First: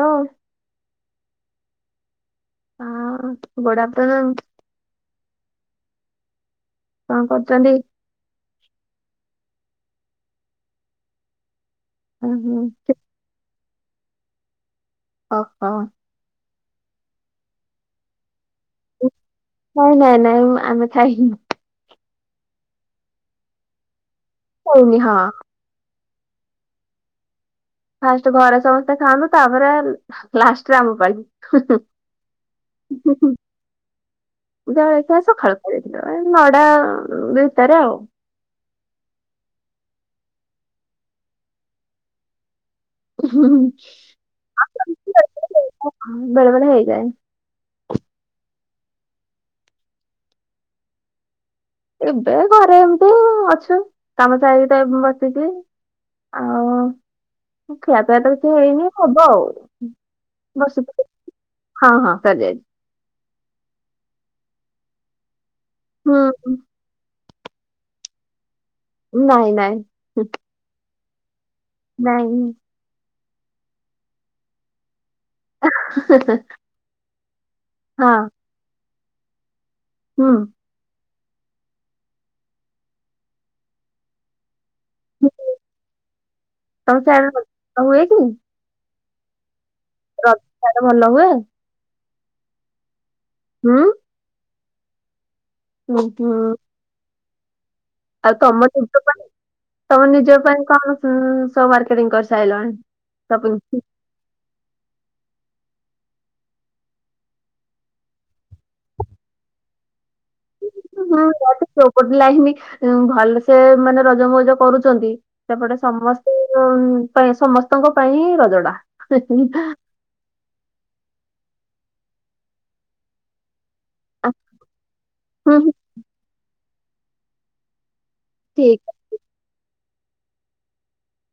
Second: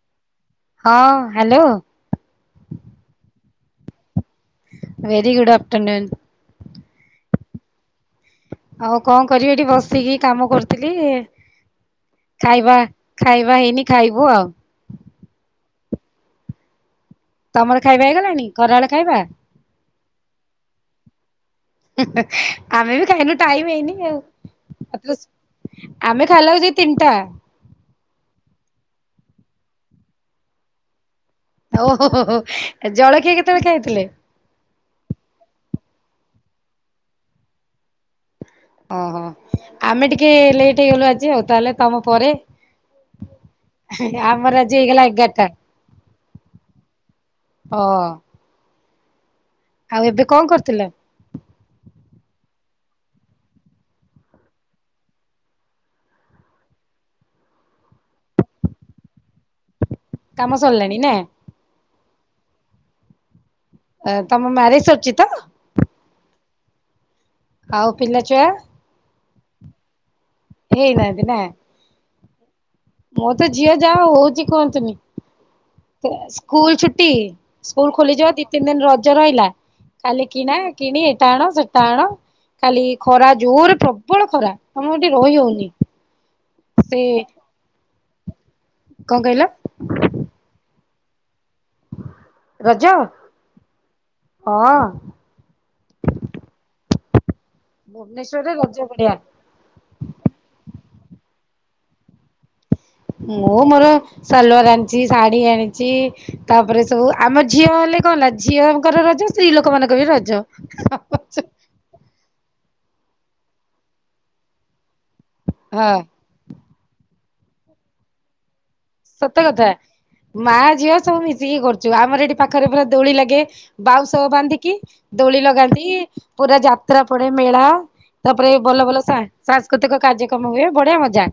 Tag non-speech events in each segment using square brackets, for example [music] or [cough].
Hello. ହଁ hello. ହଁ good afternoon. Very good afternoon. କଣ କରୁଛନ୍ତି? ଆଉ କଣ କରିବି ଏଠି ବସିକି କାମ କରୁଥିଲି ଓହୋ ଖାଇବା ଖାଇବା ହେଇନି ଖାଇବୁ ଆଉ। ଓହୋ। ତମର ଖାଇବା ହେଇଗଲାଣି ଖରାବେଳ ଖାଇବା? ନାଇଁ ନାଇଁ ନାଇଁଁ ଆମେ ଖାଇନୁ। ଆମେ ବି ଖାଇନୁ ଟାଇମ ହେଇନି ଆଉ ହଉନି ହଁ। ଆମେ ଖାଇଲା ବେଳୁ ଦି ତିନିଟା ଫାଷ୍ଟ ଘରେ ସମସ୍ତେ ଖାଆନ୍ତୁ ତାପରେ ଲାଷ୍ଟରେ ଆମ ପାଳି। ଓହୋ ହୋ ଜଳଖିଆ କେତେବେଳେ ଖାଇଥିଲେ? ଜଳଖିଆ ସକାଳୁ ଖାଇଥିଲୁ ଏ ନଟା ଭିତରେ ଆଉ ଓହୋ ଆମେ ଟିକେ ଲେଟ୍ ହେଇଗଲୁ ଆଜି ଆଉ ତାହେଲେ ତମ ପରେ ଆମର ଆଜି ହେଇଗଲା ଏଗାରଟା ହଁ ବେଳେବଳେ ହେଇଯାଏ ହ। ଆଉ ଏବେ କଣ କରିଥିଲେ? ଏବେ ଘରେ ଏମତି ଅଛୁ କାମ ସାରିକି ବସିଛି। ଆ ଖିଆପିଆ ତ କିଛି ହେଇନି ହବ ଆଉ। [inaudible] କାମ ସରିଲାଣି ନା ତମ ମ୍ୟାରେଜ ସରିଛି ତ? ହଁ। ଆଉ ପିଲାଛୁଆ? ନାଇଁ ନାଇଁ। ହେଇନାହାନ୍ତି ନା? ନାଇଁ। ମୋର ତ ଝିଅ ଯାହା ହଉଛି କୁହନ୍ତୁନି ସ୍କୁଲ ଛୁଟି ସ୍କୁଲ ହଁ। ଖୋଲିଯିବ ଦି ତିନି ଦିନ ରଜ ରହିଲା ଖାଲି ହୁଁ କିଣା କିଣି ଏଟା ଆଣ ସେଟା ଆଣ ଖାଲି ଖରା ଜୋର ପ୍ରବଳ ଖରା ସାମୁହିକ ରହିହୋଉନି ସେ ଆଉ ଏଇଠି କଣ କହିଲ? ର‌ ସିଆଡେ ଭଲ ହୁଏ? ରଜ ହୁଁ। ହଁ। ଉଁ ହୁଁ। ଆଉ ଭୁବନେଶ୍ଵରରେ ତମ ରଜ ନିଜ ବଢିଆ ପାଇଁ ତମ ନିଜ ପାଇଁ କଣ ସବୁ ମାର୍କେଟିଂ କରିସାରିଲଣି? ସପିଂ ମୁଁ ମୋର ସଲୱାର ଆଣିଛି ଶାଢୀ ଆଣିଚି। ତାପରେ ସବୁ ଆମ ଝିଅ ହେଲେ କଣ ହେଲା ଝିଅଙ୍କର ରଜ ସ୍ତ୍ରୀ ଲୋକ ମାନଙ୍କର ବି ରଜ। ହଁ ଯୋଉପଟ ଲାଇନ୍ ଭଲସେ ମାନେ ରଜମଉଜ କରୁ ଚନ୍ତି ସେପଟେ ହଁ ସମସ୍ତଙ୍କ ପାଇଁ ରଜଟା। ସତ କଥା ମା ଝିଅ ସବୁ ମିଶିକି କରୁଚୁ ଆମର ଏଠି ପାଖରେ ପୁରା ଦୋଳି ଲାଗେ। ବାଉଁଶ ବାନ୍ଧିକି ଦୋଳି ହୁଁ ଲଗାନ୍ତି ପୁରା ଯାତ୍ରା ପଡେ ମେଳା ତାପରେ ଭଲ ଠିକ ଭଲ ସାଂସ୍କୃତିକ କାର୍ଯ୍ୟକ୍ରମ ହୁଏ ବଢିଆ ମଜା।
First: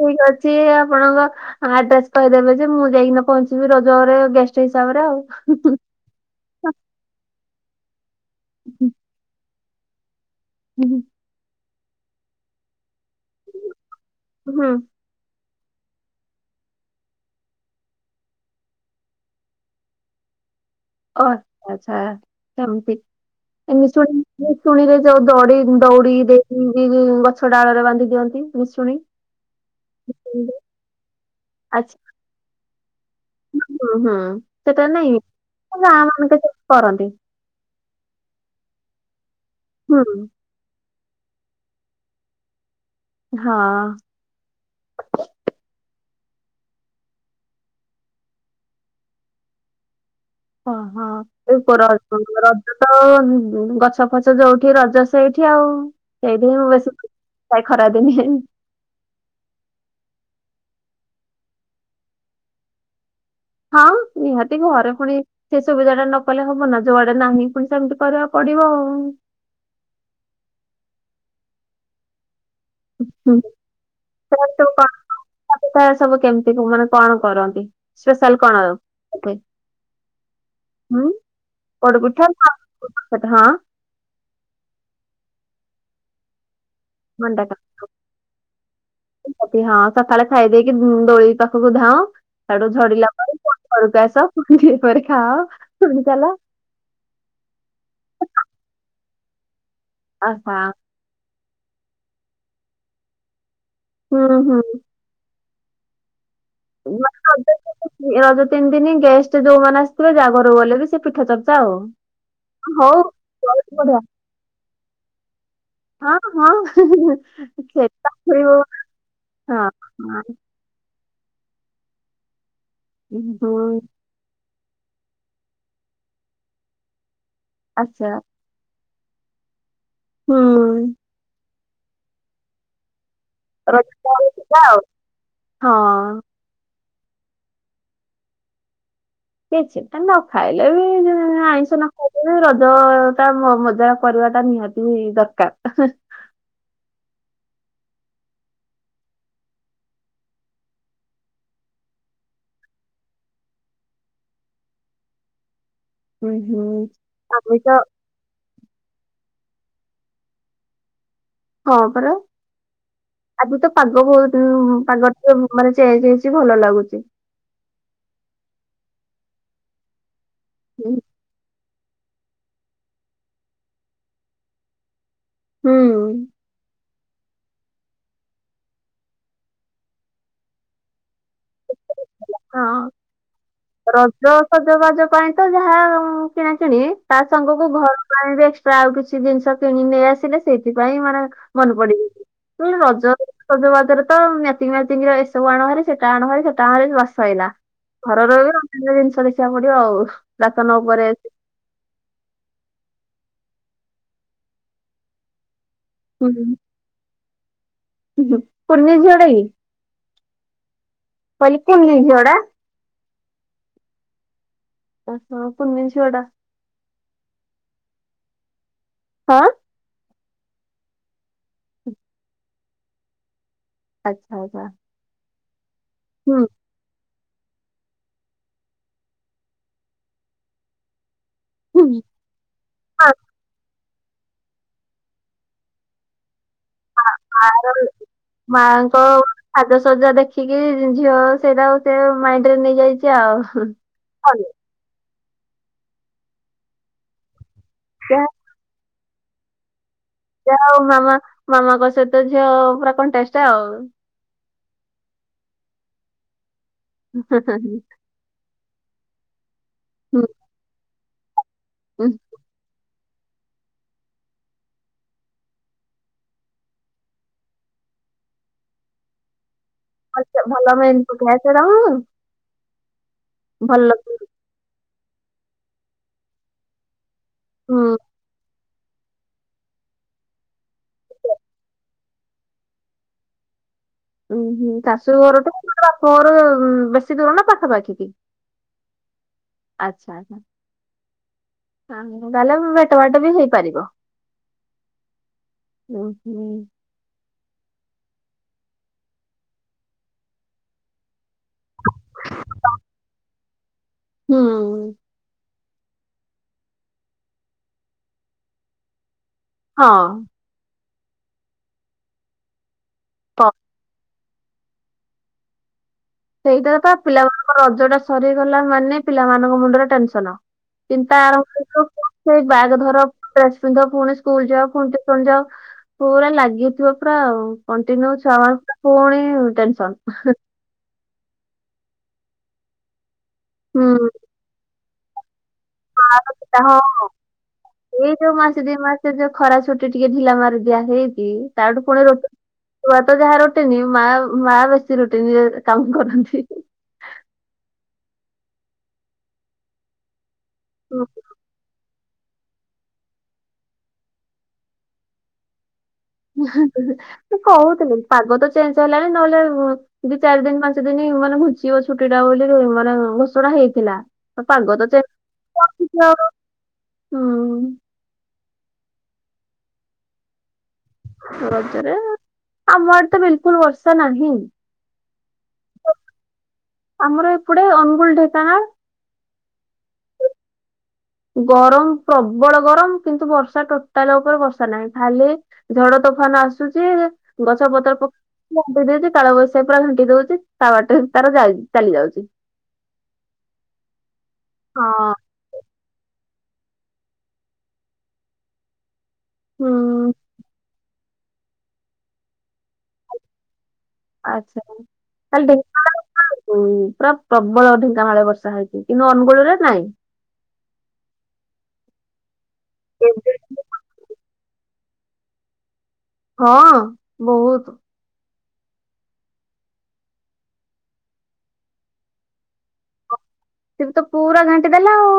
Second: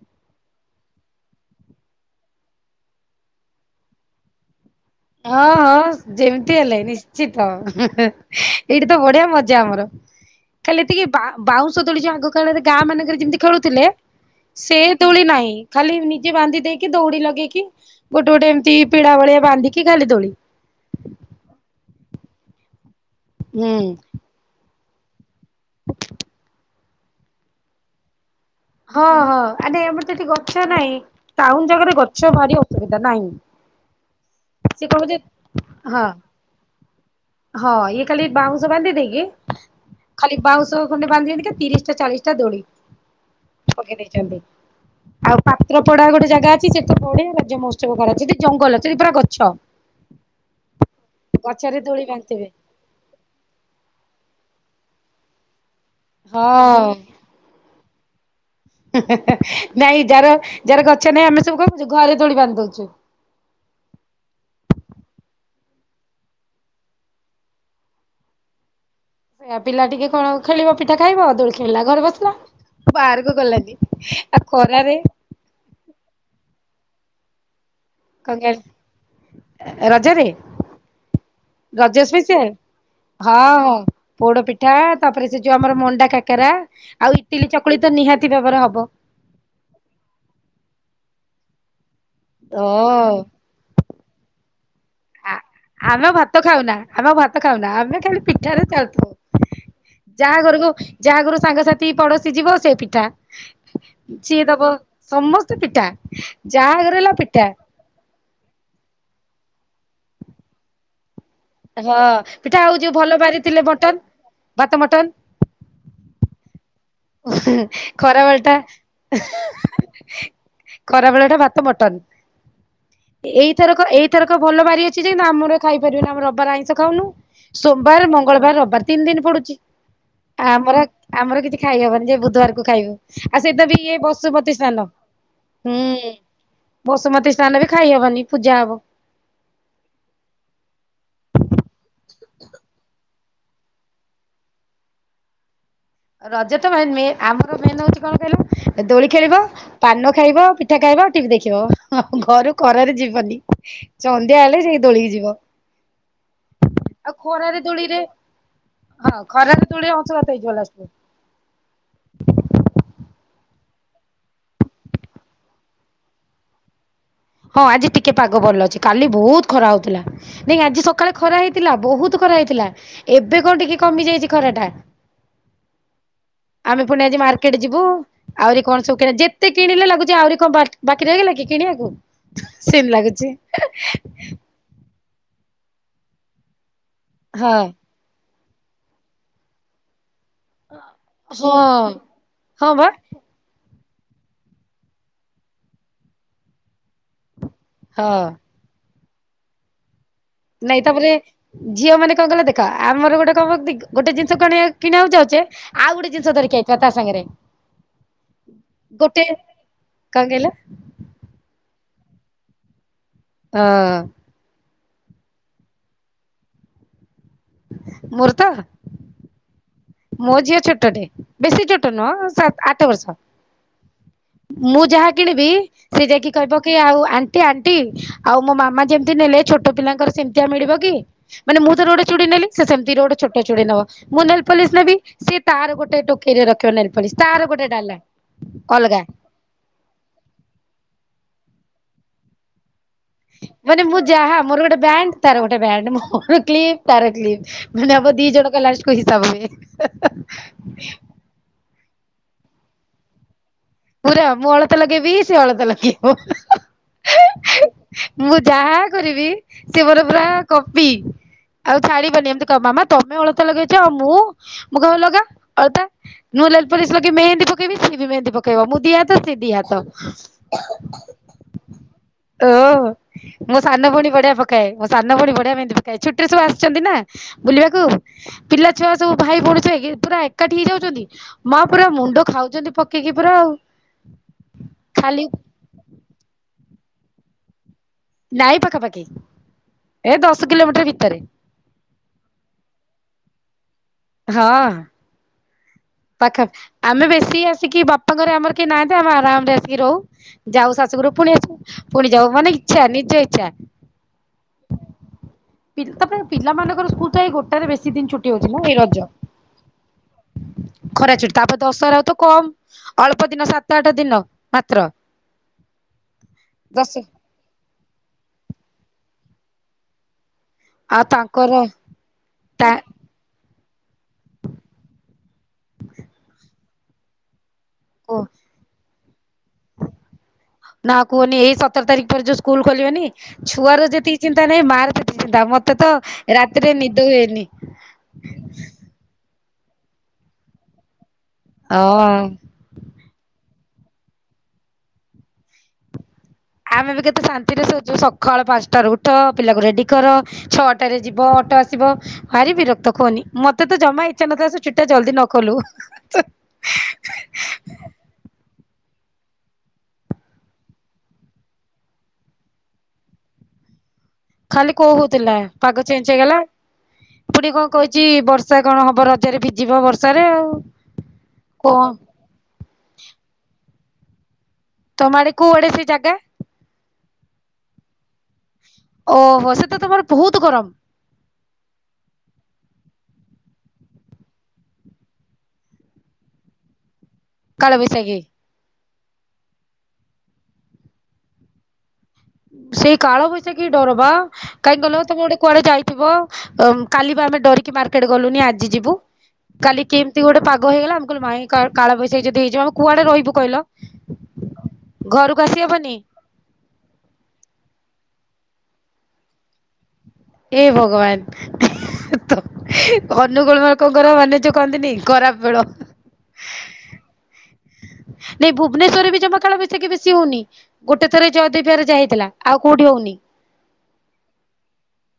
ଠିକ ଅଛି ଆପଣଙ୍କ ଆଡ୍ରେସ୍ କହିଦେବେ ଯେ ମୁଁ ଯାଇକିନା ପହଞ୍ଚିବି ରଜରେ ଗେଷ୍ଟ୍ ସେଇ ହିସାବରେ ଆଉ ହଁ ହୁଁ ହୁଁ ହୁଁ। ହଁ ଯେମିତି ହେଲେ ନିଶ୍ଚିତ ଉ ହୁ ହୁ ଏଇଠି ତ ବଢିଆ ମଜା ଆମର। ଖାଲି ଟିକେ ବାଉଁଶ ଦୋଳି ଯୋଉ ଆଗ କାଳରେ ଗାଁ ମାନଙ୍କରେ ଯେମିତି ଖେଳୁଥିଲେ ହୁଁ ସେ ଦୋଳି ନାହିଁ ଖାଲି ନିଜେ ବାନ୍ଧି ଦେଇକି ଦୌଡି ଲଗେଇକି ଗୋଟେ ଗୋଟେ ଏମିତି ପିଢା ଭଳିଆ ବାନ୍ଧି ଏଠି ଖାଲି ଦୋଳି। ଓ ଆଛା ଆଚ୍ଛା ସେମତି ହୁଁ ଶୁଣି ଶୁଣିଲେ ଯୋଉ ଦଡି ଦଉଡି ଦେଇି ଗଛ ଡାଳରେ ବାନ୍ଧି ଦିଅନ୍ତି। ନିଶୁଣି। ହଁ ହଁ ଆ ଏମର ତ ଏଠି ଗଛ ନାହିଁ ଟାଉନ ଆଚ୍ଛା ଜାଗାରେ ଗଛ ଭାରି ଅସୁବିଧା ନାଇଁ। ହୁଁ ହୁଁ ସେଟାରେ ନାଇଁ ଗା ହଁ ମାନେ କେ କରନ୍ତି। ହଁ ଇଏ ଖାଲି ବାଉଁଶ ବାନ୍ଧି ଦେଇକି ହୁଁ ଖାଲି ବାଉଁଶ ଖଣ୍ଡେ ବାନ୍ଧିଦେବେ ତିରିଶ ଟା ଚାଳିଶ ଟା ଦୋଳି ହଁ ପକେଇ ଦେଇଛନ୍ତି। ଆଉ ପାତ୍ର ପଡା ଗୋଟେ ଜାଗା ଅଛି ସେଠ ତ ବଢିଆ ରଜ ମହୋତ୍ସବ କରନ୍ତି ଜଙ୍ଗଲ ସେଠି ପୁରା ଗଛ। ଅ ହଁ ଗଛରେ ଉପର ଦୋଳି ବାନ୍ଧିଥିବେ। ର ତ ଗଛ ଫଛ ଯୋଉଠି ରଜ ସେଇଠି ଆଉ ସେଇଠି ହିଁ ହୁଏ ହଁ ସବୁ। ହଁ ଏଇ ଖରାଦିନେ। ଉଁ ହୁ ହୁ ହନାଇଁ ଯାାର ଯାାର ଗଛ ନାଇଁ ଆମେ ସବୁ କଣ କରଛୁ ଘରେ ଦୋଳି ବାନ୍ଧି ଦେଇଛୁ। ହଁ ନିହାତି ଘରେ ପୁଣି ସେ ସୁବିଧାଟା ନ କଲେ ହବନା ଯୋଆଡେ ନାହିଁ ପୁଣି ସେମିତି କରିବାକୁ ପଡିବ ଆଉ। ପିଲା ଟିକେ କଣ ଖେଳିବ ପିଠା ଖାଇବ ଦୋଳି ଖେଳିଲା ଘରେ ବସିଲା। ବାହାରକୁ ହୁଁ ଗଲାନି ଆଉ ଖରାରେ କଟୁଥାଏ ସବୁ କେମିତି ମାନେ କଣ କରନ୍ତି? କଣ ହୁଏ? କହିଲେ ରଜରେ? ହୁଁ ପୋଡ ରଜ ପିଠା ସେପ୍ସିଆଲ ହଁ ହଁ। ପୋଡ ପିଠା ତାପରେ ସେ ଯୋଉ ଆମର ମଣ୍ଡା କାକରା ଆଉ ମଣ୍ଡା ଇଟିଲି ଚକୁଳି ତ ନିହାତି ଭାବରେ ହବ। ହଁ ସକାଳେ ଖାଇ ଦେଇେଇକି ଦୋଳି ପାଖୁକୁ ଧାଅଁ ଓ ସେଠୁ ଝଡିଲା ପରେ ଘରକୁ ଆସ ମୁଣି ଟିକେ ପରେ ଆ ଖାଅ। ପୁଣି ଆମେ ଚାଲ ଭାତ ଖାଉନା ଆମେ ଭାତ ଖାଉନା ଆମେ ଖାଲି ପିଠାରେ ଚା ଯାହା ଆହା ଘରକୁ ଯାହା ଘର ସାଙ୍ଗସାଥି ପଡୋଶୀ ଯିବ ସେ ପିଠା ହୁଁ ସିଏ ଦବ। ହୁଁ ସମସ୍ତେ ପିଠା ଯାହାଘରେ ହେଲା ପିଠା। ମାନେ ରଜ ତିନି ଦିନ ଗେଷ୍ଟ ଯୋଉମାନେ ଆସିଥିବେ ଯାହା ଘରକୁ ଗଲେ ବି ସେ ପିଠା ଚ ହଁ ପିଠା ଆଉ ଯୋଉ ଭଲ ବାରି ଥିଲେ ବହୁତ ବଢିଆ ମର୍ଟନ ଭାତ ମର୍ଟନ। ହଁ ହଁ [unintelligible] ସେଟା ଖରା ବେଳ ଫୁଣି ଟା ହଁ ହଁ। ଖରା ବେଳଟା ଭାତ ମର୍ଟନ ହୁଁ ଏଇଥରକ ଏଇ ଥରକ ଭଲ ବାରି ଅଛି ଯେ ଆମର ଖାଇପାରିବେନି। ଆମ ରବିବାର ଆଇଁଷ ଖାଉନୁ ସୋମବାର, ଆଚ୍ଛା ମଙ୍ଗଳବାର, ରବିବାର ତିନି ଦିନ ପଡୁଚି ହୁଁ ଆ-ଆମର ଆମର କିଛି ଖାଇହବନି ଯାଇ ବୁଧବାରକୁ ଖାଇବୁ। ଆଉ ସେଥିରେ ରଜ ବି ଥିଲା ଆଉ। ବସୁମତୀଶ୍ନାନ। ହଁ ବସୁମତୀଶ୍ନାନ ବି ଖାଇହବନି ପୂଜା ହବ। କିଛି ଗୋଟେ ନ ଖାଇଲେ ବି ଆଇଁଷ ନ ଖାଇଲେ ବି ରଜ ଟା ମ-ମଜାକ କରିବାଟା ନିହାତି ଦରକାର। ରଜ ତ ଭାଇ ମେ ଆମର ମେନ୍ ହୋଉଚି କଣ କହିଲ ଏ ଦୋଳି ଖେଳିବ। ପାନ ଖାଇବ ପିଠା ଖାଇବ ଟିଭି ଦେଖିବ [unintelligible] ଘରୁ ଖରାରେ ଯିବନି। ସନ୍ଧ୍ୟା ହେଲେ ସେଇ ଦୋଳିି କି ଯିବ ହୁଁ ହୁଁ। ଆଉ ଆମେ ଖରାରେ ତ ଦୋଳିରେ ହଁ ଖରାରେ ଦୋଳିରେ ଅଂଶୁଘାତ ହେଇଯିବ ଲାଷ୍ଟ୍ରରେ। ହଁ ପରା। ଆଜି ତ ପାଗ ବୋହୁତ ପାଗ ଟିକେ ମାନେ ଚେଞ୍ଜ ହେଇଚି ଭଲ ଲାଗୁଚି। ହଁ ଆଜି ଟିକେ ପାଗ ଭଲ ଅଛି। କାଲି ବୋହୁତ ଖରା ହୋଉଥିଲା ନାଇଁ ଆଜି ସକାଳେ ଖରା ହେଇ ଥିଲା ବୋହୁତ ଖରା ହେଇଥିଲା ଏବେ କଣ ଟିକେ କମି ଯାଇଚି ଖରାଟା। ହୁଁ। ଆମେ ଫୁଣି ଆଜି ମାର୍କେଟ ଯିବୁ। ଆହୁରି କଣ ସବୁ କିଣା ଯେତେ କିଣିଲେ ଲାଗୁଚି ଆହୁରି କଣ ବାକି-ବାକି ରହିଗଲାକି କିଣିବାକୁ। ହଁ। ସେମିତି ଲାଗୁଚି। ରଜ ସଜବାଜ ପାଇଁ ତ ଯାହା କିଣାକିଣି ତା ହଁ। ସାଙ୍ଗକୁ ଘର ପାଇଁ ଏକ୍ସଷ୍ଟ୍ରା ଆଉ କିଛି ଜିନିଷ କିଣି ନେଇ ଆସିଲେ। ସେଇଥିପାଇଁ ମାନେ ହଁ ମନେ ପଡିଚି ହଁ [unintelligible] ବା ରଜ ସଜବାଜରେ ତ ମ୍ୟାଚିଙ୍ଗ ମ୍ୟାଚିଙ୍ଗର ଏସବୁ ଆଣହାରି ସେଟା ଆଣହାରି ସେଟା ଆଣିଲେ ବାସ୍ ସଇଲା। ହଁ ଘରରେ ରହି ରୋଷେଇ ଜିନିଷ ଦେଖିବାକୁ ପଡିବ ଆଉ। ରାସନ ନାଇଁ ଉପରେ ତାପରେ ଝିଅ ମାନେ କଣ କହିଲ ଦେଖ ଆମର ଗୋଟେ କଣ କରନ୍ତି ଗୋଟେ ଜିନିଷ [unintelligible] କିଣିବାକୁ ଯାଉଚେ ଆଉ ଗୋଟେ ହୁଁ ଜିନିଷ ଧରିକି ଆଇଥିବା ତା ସାଙ୍ଗରେ ହୁଁ। କୁନି ଗୋଟେ ଝିଅଟା କି କଣ କହିଲ? କହିଲି କୁନି ଝିଅଟା। ହଁ। ଓହୋ କୁନି ଝିଅଟା। ମୋର ତ? ହଁ। ମୋ ଝିଅ ଛୋଟଟେ ବେଶୀ ଛୋଟ ନୁହଁ ସାତ୍, ଆଠ ବର୍ଷ। ଆଚ୍ଛା ଆଚ୍ଛା ମୁଁ ଯାହା କିଣିବି ସେ ଯାଇକି ହୁଁ କହିବ କି ଆଉ ଆଣ୍ଟି ଆଣ୍ଟି ଆଉ ମୋ ମାମା ଯେମିତି ନେଲେ ଛୋଟ ପିଲାଙ୍କର ସେମିତିଆ ମିଳିବ କି? ମାନେ ମୁଁ ହୁଁ। ଥର ଗୋଟେ ଚୁଡି ନେଲି। ସେ ସେମିତିର ହଁ ଗୋଟେ ଛୋଟ ଚୁଡି ନବ। ମୁଁ ନେଲ୍ ପଲିସ୍ ନେବି ସେ ତାର ଗୋଟେ ଟୋକେଇରେ ରଖିବ ନେଲ୍ ହଁ ଆ-ଆରମ ମାଙ୍କ ସାଜସଜା ଦେଖିକି ଝିଅ ସେଇଟା କୁ ସେ ମାଇଣ୍ଡିରେ ନେଇଯାଇଚି। ମାନେ ମୁଁ ଯାହା ମୋର ଗୋଟେ ବ୍ୟାଣ୍ଡ ତାର ଗୋଟେ ବ୍ୟାଣ୍ଡ ମୋର କ୍ଲିପ୍ ତାର କ୍ଲିପ୍ ମାନେ ଆମ ଯାହା ଦି ଜଣ କ ଲାଷ୍ଟକୁ ହିସାବ ହୁଏ। ଯାହା ହେଉ ମାମା ମାମାଙ୍କ ସହିତ ଝିଅ ପୁରା କଣ୍ଟେଷ୍ଟ ଆଉ। ପୁରା ମୁଁ ଅଳତା ଲଗେଇବି ସେ ଅଳତା ଲଗେଇବ। ହୁଁ ହୁଁ ହୁଁ। ମୁଁ ଯାହା କରିବି ସେ ମୋର ପୁରା ହୁଁ, କପି ଆଉ ହୁଁ। ଛାଡିବନି ଏମିତି କହିବ ମାମା ତମେ ଅଳତା ଲଗେଇଛ ଆଉ ମୁଁ ମୁଁ କହିବି ଲଗା ଅଳତା। ମୁଁ ନେଲ୍ ପଲିସ୍ ଲଗେଇ ମେହେନ୍ଦି ପକେଇବି ସେ ବି ମେହେନ୍ଦି ପକେଇବ ମୁଁ ଦି ହାତ ସେ ଦି ହାତ। ଆଚ୍ଛା ଭଲ ମେହେନ୍ଦି ପକେଇ ଆସେ ତମକୁ? ଓହ ମୁଁ ସାନ ଭଲ ଭଉଣୀ ବଢିଆ ପକାଏ ମୋ ସାନ ଭଉଣୀ ବଢିଆ ମେହେନ୍ଦି ପକାଏ ଛୁଟିରେ ସବୁ ଆସିୁଛନ୍ତି ନା। ବୁଲିବାକୁ। ହୁଁ ପିଲା ଛୁଆ ସବୁ ଭାଇ ଭଉଣୀ ସବୁ ଯଉ ପୁରା ଏକାଠି ହେଇଯାଉଛନ୍ତି ମା ପୁରା ମୁଣ୍ଡ ଖାଉଛନ୍ତି ପକେଇକି। ପୁରା ଆଉ। ଉୁଁ ହୁଁ ଶାଶୁ ଖାଲି ଘରଠୁ ବାପ ଘରଟା ବେଶୀ ଦୂର ନା ପାଖାପାଖି କି? ନାଇଁ ପାଖାପାଖି ଏଇ ଦଶ କିଲୋମିଟର ଭିତରେ। ତାହଲେ ଭେଟ ବାଟ ବି ହେଇପାରିବ। ହଁ। ହୁଁ ହୁଁ ପାଖାପ ଆମେ ବେଶୀ ଆସିକି ବାପାଙ୍କରେ ଆମର କେହି ନାହାନ୍ତି ଆମେ ଆରାମରେ ଆସିକି ରହୁ। ଯାଉ ଶାଶୁଘରୁ ପୁଣି ଆସିବ ପୁଣି ଯାଉ ମାନେ ଇଚ୍ଛା ନିଜ ଇଚ୍ଛା। ହଁ। ପିଳ ତାପରେ ପିଲାମାନଙ୍କର ସ୍କୁଲ ତ ଏଇ ଗୋଟାରେ ବେଶୀ ଦିନ ଛୁଟି ହଉଛି ନା ଏଇ ରଜ। ହଁ। ଖରା ଚୁଟି ତାପରେ ଦଶହରା ଆଉ ତ କମ ଅଳ୍ପ ଦିନ ପ- ସାତ ଆଠ ଦିନ ମାତ୍ର। ସେଇଟା ପା ଦଶ ପିଲାମାନଙ୍କର ରଜ ଟା ସରିଗଲା ମାନେ ପିଲାମାନଙ୍କ ମୁଣ୍ଡରେ ଟେନସନ। ଆଉ ଚିନ୍ତା ତାଙ୍କର ଆରମ୍ଭୁ ସେ [unintelligible] ତା ବାଗ୍ ଧର। ଡ୍ରେସ ପିନ୍ଧ ପୁଣି ସ୍କୁଲ ଯାଅ ପୁଣି ଟିସନ ଯାଅ ପୁରା ଲାଗିଥିବ ପୁରା ଆଉ। କଣ୍ଟିନ୍ୟୁ ଓ ଛୁଆ ମ ପୁଣି ଟେନସନ୍। ନା କୁହନି ଏଇ ସତର ତାରିଖ ପରେ ଯୋଉ ସ୍କୁଲ ଖୋଲିବନି ଛୁଆର ହୁଁ ଯେତିକ ଚିନ୍ତା ନାହିଁ ମାଆର ସେତିକି ଚିନ୍ତା ମତେ ତ ତାର ଚିନ୍ତା, ରାତିରେ ହଁ ନିଦ ହଁ। ହୁଏନି। ଏଇ ଯୋଉ ମାସେ ଦି ମାସେ ଯୋଉ ଖରା ଛୁଟି ଟିକେ ଢିଲା ମାରି ଦିଆ ହେଇଛି ତାଠୁ ପୁଣି ରୋ ହଁ। ଛୁଆ ତ ଯାହା ରୁଟିନି ମା ମା ବେଶୀ ରୁଟିନ କାମ କରନ୍ତି। ଆମେ ବି କେତେ ଶାନ୍ତି ରେ ସୋଉଛ ସକାଳ ପାଞ୍ଚଟ ର ଉଠ ପିଲାକୁ ରେଡି କର ଛଅ ଟାରେ ହୁଁ। ଯିବ ଅଟୋ ଆସିବ। ଭାରି ବିରକ୍ତ କୁହନି ମତେ ତ ଜମା ଇଚ୍ଛା ନଥାଏ ସେ ଛୁଟି ଟା ଜଲ୍ଦୀ ନ ଖୋଲୁ। ସେ କହୁଥିଲେ ପାଗ ତ ଚେଞ୍ଜ ହେଲାଣି ନହେଲେ ଦି ଚାରି ଦିନ ପାଞ୍ଚ ଦିନ ମାନେ ଘୁଚିବ ଛୁଟି ଟା ବୋଲି ମାନେ ଘୋଷଣା ହେଇଥିଲା। ପାଗ ଖାଲି ତ କହୁଥିଲା ପାଗ ଚେଞ୍ଚ ଚେଞ୍ଜ ହେଇଗଲା ଫୁଣି ହୁଁ କଣ କହି ଛି ବର୍ଷା କଣ ହବ ରଜରେ ଭିଜିବ ବର୍ଷାରେ ଆଉ। କଣ ରଜରେ ଆମ ଆଡେ ତ ବିଲକୁଲ ବର୍ଷା ନାହିଁ। ତମ ଆଡେ କୋଉ ଆଡେ ସେ ଜାଗା। ଆମର ଏପଟେ ଅନୁଗୁଳ ଢେଙ୍କାନାଳ। ଓହୋ ସେ ତ ତମର ବହୁତ ଗରମ। ଗରମ ପ୍ରବଳ ଗରମ କିନ୍ତୁ ବର୍ଷା ଟୋଟାଲ ଉପରେ ବର୍ଷା ନାହିଁ ଖାଲି ଝଡ ତୋଫାନ ଆସୁଛି ଗଛ ପତର କାଳବୈଶାଖୀ ଘାଣ୍ଟି ଦଉଛି କାଳ ବୈଶାଖୀ ପୁରା ଘାଣ୍ଟି ଦଉଛି ତା ବାଟେ ତାର ଯା ଚାଲି ଯାଉଛି। ସେଇ କାଳ ବୟୀ ସକୀ ଡର ବା କାଇହିଁକ ଗଲ ହଁ ତମେ ଗୋଟେ କୁଆଡେ ଯାଇଥିବ କାଲି ବା ଆମେ ଡରିକି ମାର୍କେଟ ଗଲୁନି ଆଜି ଯିବୁ। ହୁଁ କାଲି କେମିତି ଗୋଟେ ପାଗ ହେଗଲା ଆମେ କହିଲ ମାଇ କଳବଶାଖୀ ଯଦି ହେଇଯିବ ଆମେ କୁଆଡେ ରହିବୁ କହିଲ। ଆଚ୍ଛା ଘରକୁ କାଲ ଆସିହବନି [unintelligible] ହୁଁ ପୁରା ପ୍ରବଳ ଢଙ୍କା ମାଳ ବର୍ଷା ହେଇଛି କିନ୍ତୁ ଅନୁଗୋଳରେ ନାଇଁ। ଏ ଭଗବାନ ତ ଅନୁଗୋଳ ମାର୍କଙ୍କର ମାନେଜ କହନ୍ତିନି ଖରାପ ବେଲ। ହଁ ବହୁତ। ନାଇଁ ଭୁବନେଶ୍ରରେ ବି ଜମାଖେଳ ବିଶିକି ବେଶୀ ହଉନି। ଗୋଟେ ଥରେ ଜଦି ପିରେ ଯାଇଥିଲା ଆଉ କୋଉଠି ହଉନି। ସେ ବି ତ ପୁରା ଘାଣ୍ଟି ଦେଲା ଆଉ।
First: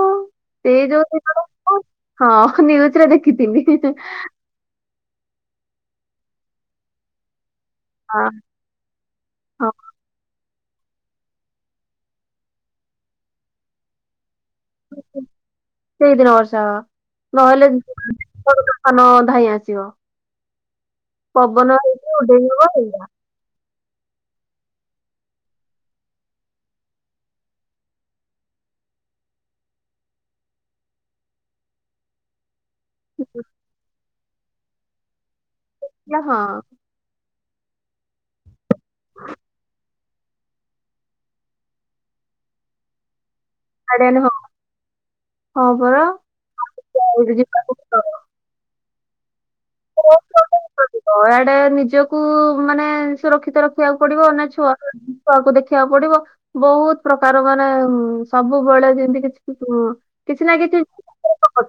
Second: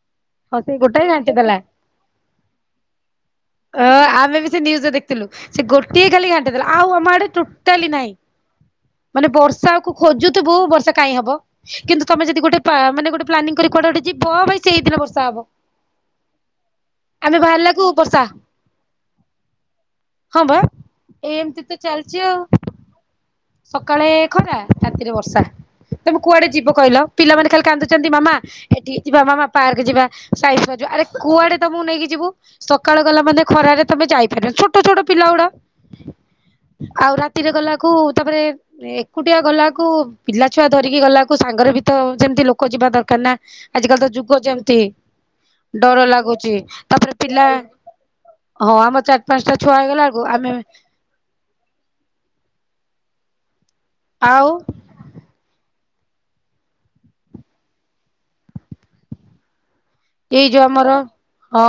ହଁ ସେ ସେଇ ଯୋ ଗୋଟାଏ ସେ ଘାଣ୍ଟି ଦେଲା [unintelligible] ହଁ ନିୟୁଚରେ ଦେଖିଥିନୀ। ଜ ନିୟୁଜ୍ ରେ ଦେଖିଥିଲୁ ସେ ଗୋଟିଏ କାଲି ଘାଣ୍ଟ ଆଉ ଆମ ଆଡେ ଟୋଟାଲି ନାହିଁ। ହଁ ମାନେ ହଁ ବର୍ଷାକୁ ଖୋଜୁଥିବୁ ବର୍ଷା କାଇଁ ହବ। କିନ୍ତୁ ତମେ ଯଦି ଗୋଟେ ପା ମାନେ ଗୋଟେ ପ୍ଲାନିଂ କରି କୁଆଡେ ଗୋଟେ ଯିବ ଭାଇ ସେଇ ଦିନ ବର୍ଷା ହବ। ସେଇ ଦିନ ବର୍ଷା ଆମେ ହବ ନହେଲେ ବାହାରିଲାକୁ ବର୍ଷା ଧାନ ଧାଇଁ ଆସିବ। ହଁ ବା ଏ ଏମିତି ପବନ ତ ହେଇକି ଚାଲିଛି ଉଡେଇ ଆଉ। ନବ ହେଇଗଲା ସକାଳେ ଖରା ରାତିରେ ବର୍ଷା। ତମେ କୁଆଡେ ଯିବ କହିଲ ପିଲାମାନେ ଖାଲି କାନ୍ଦୁଛନ୍ତି ମାମା ଏଠିକି ଯିବା ମାମା ପାର୍କ ଯିବା। ସାଇ ସାରୁ ଆରେ କୁଆଡେ ତମକୁ ନେଇକି ଯିବୁ ସକାଳୁ ଗଲା ମାନେ ଖରାରେ ତମେ ଯାଇପାରିବନି ଛୋ ଟ ଛୋଟ ପିଲାଗୁଡ଼ା। ଆଜ୍ଞା ହଁ। ଆଉ ରାତିରେ ଗଲାକୁ ତାପରେ ଏକୁଟିଆ ଗଲାକୁ ପିଲା ଛୁଆ ଧରିକି ଗଲାକୁ ସାଙ୍ଗରେ ବି ତ ଯେମତି ଲୋକ ଯିବା ଦରକାର ନା ଆଜିିକାଲି ତ ଗାର୍ଡିଆନ ହଁ ଯୁଗ ଯେମିତି ହଁ ଡର ପରା ଲାଗୁଛି ତାପରେ ପିଲା ଯିବାକୁ ପଡିବ। ହଁ ଆମ ଚାରି ପାଞ୍ଚଟା ଛୁଆ ହେଇଗଲା ବେଳକୁ ଆମେ ଦଆଡେ ନିଜକୁ ମାନେ ସୁରକ୍ଷିତ ରଖିବାକୁ ପଡିବ ନା ଆଉ ଛୁଆ ଛୁଆକୁ ଦେଖିବାକୁ ପଡିବ। ବହୁତ ପ୍ରକାର ମାନେ ସବୁବେଳେ ଯେମତି କିଛି ହୁଁ। ଏଇ ଯୋଉ ଆମର ହଁ।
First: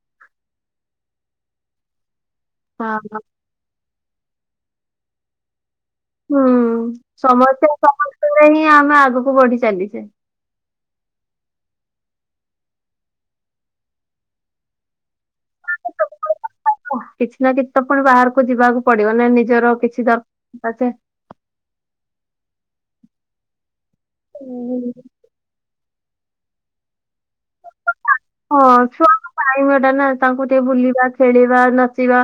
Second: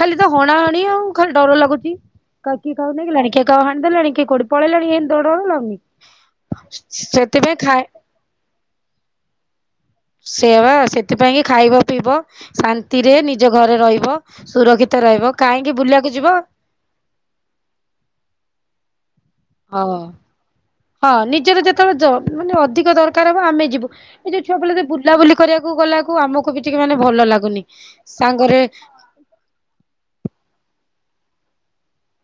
ଖାଲି ତ ହଣା ହଣି ଆଉ ଖାଲି ଡର ଲାଗୁଛି କାହାକୁ କିଏ କାହାକୁ ହଁ ନେଇଗଲା ଣି କିଏ କାହାକୁ ହାଣି ଦେଲାଣି କିଏ କୋଉଠି ପଳେଇଲାଣି ଏମିତି ଡର ଡର ଲାଗୁଛି। ହୁଁ ସମସ୍ତେ ସମସ୍ତଙ୍କ ପାଇଁ ହିଁ ଆମେ ଆଗକୁ ବଢି ଚାଲିଛେ। ସେ ବା ସେଥିପାଇଁ କି ଖାଇବା ପିଇବ? ଶାନ୍ତିରେ ନିଜ ଘରେ ରହିବ ସୁରକ୍ଷିତ ରହିବ କାହିଁକି ବୁଲିବାକୁ ଯିବ? କିଛି ନା କିଛି ତ ପୁଣି ବାହାରକୁ ଯିବାକୁ ପଡିବ ନା ଏମିତି ହଁ ହଁ ନିଜର ଯେ ତୋ ଯୋଉଠି ଅଧିକ ଦରକାର ହବ ଆମେ ଯିବୁ ଏ ଯଉ ହୁଁ। ବୁଲାବୁଲି କରିବାକୁ ଗଲାକୁ ଆମକୁ ବି ଟିକେ ମାନେ ଭଲ ଲାଗୁନି ସାଙ୍ଗରେ ପାଇବାଟା ନା ତାଙ୍କୁ ଟିକେ ବୁଲିବା ଖେଳିବା ନାଚିବା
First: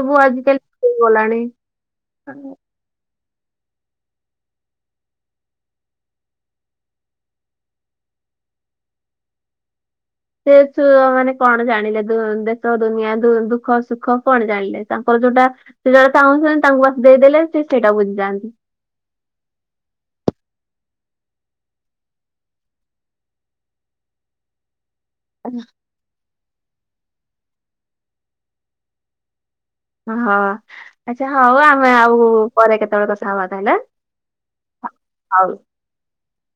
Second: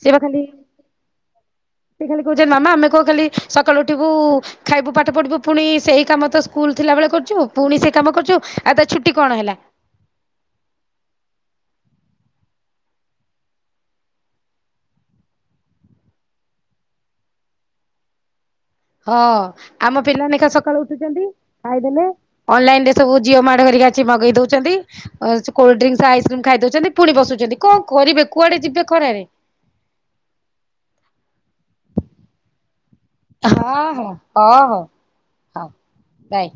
ସିଏ ବା ଖାଲି ଆଜିକାଲି ହେଇଗଲାଣି। ସେ ଖାଲି କହୁଛନ୍ତି ମାମା ଆମେ କନ୍ ଖାଲି ସକାଳୁ ଉଠିବୁ ଖାଇବୁ ପାଠ ପଢ଼ିବୁ ପୁଣି ସେଇ କାମ ତ ସ୍କୁଲ ଥିଲା ବଳେ କରୁଛୁ ପୁଣି ସେଇ କାମ କରୁଛୁ ଆଉ ତା ଛୁଟି କଣ ହେଲା? ସେ ଯୋଉ ମାନେ କଣ ଜାଣିଲେ? ଦେ ଦେଶ ଦୁନିଆ ଶୁ ଦୁଃ ଦୁଃଖ ସୁଖ କଣ ଜାଣିଲେ? ତାଙ୍କର ଯୋଉଟା ସେ ଯୋଉ ତା ଚାହୁଁଛନ୍ତି ତାଙ୍କୁ ବାସ୍ ଦେଇଦେଲେ ସେଇଟା ବୁଝିଯାଆନ୍ତି। ହଁ ଆମ ପିଲା ଲେଖା ସକାଳୁ ଉଠୁଛନ୍ତି? ଖାଇଦେଲେ। ଅନଲାଇନ ରେ ସବୁ ଜିଓ ମାଟ ହେରିକା ଅଛି ମଗେଇ ଦଉଛନ୍ତି। ସେ କୋଲଡ୍ରୀଙ୍କସ ଆଇସ୍କ୍ରିମ୍ ଖାଇଦଉଛନ୍ତି। ପୁଣି ବସୁଛନ୍ତି। କଣ କରିବେ? କୁଆଡେ ଯିବେ ଖରାରେ? ହଁ ଆଚ୍ଛା ହଉ ଆଉ। ଆମେ ଆଉ ପରେ କେତେବେଳେ କଥା ହବା ତାହେଲେ ହଁ ହଁ ଓହୋ ହଉ ବାଏ।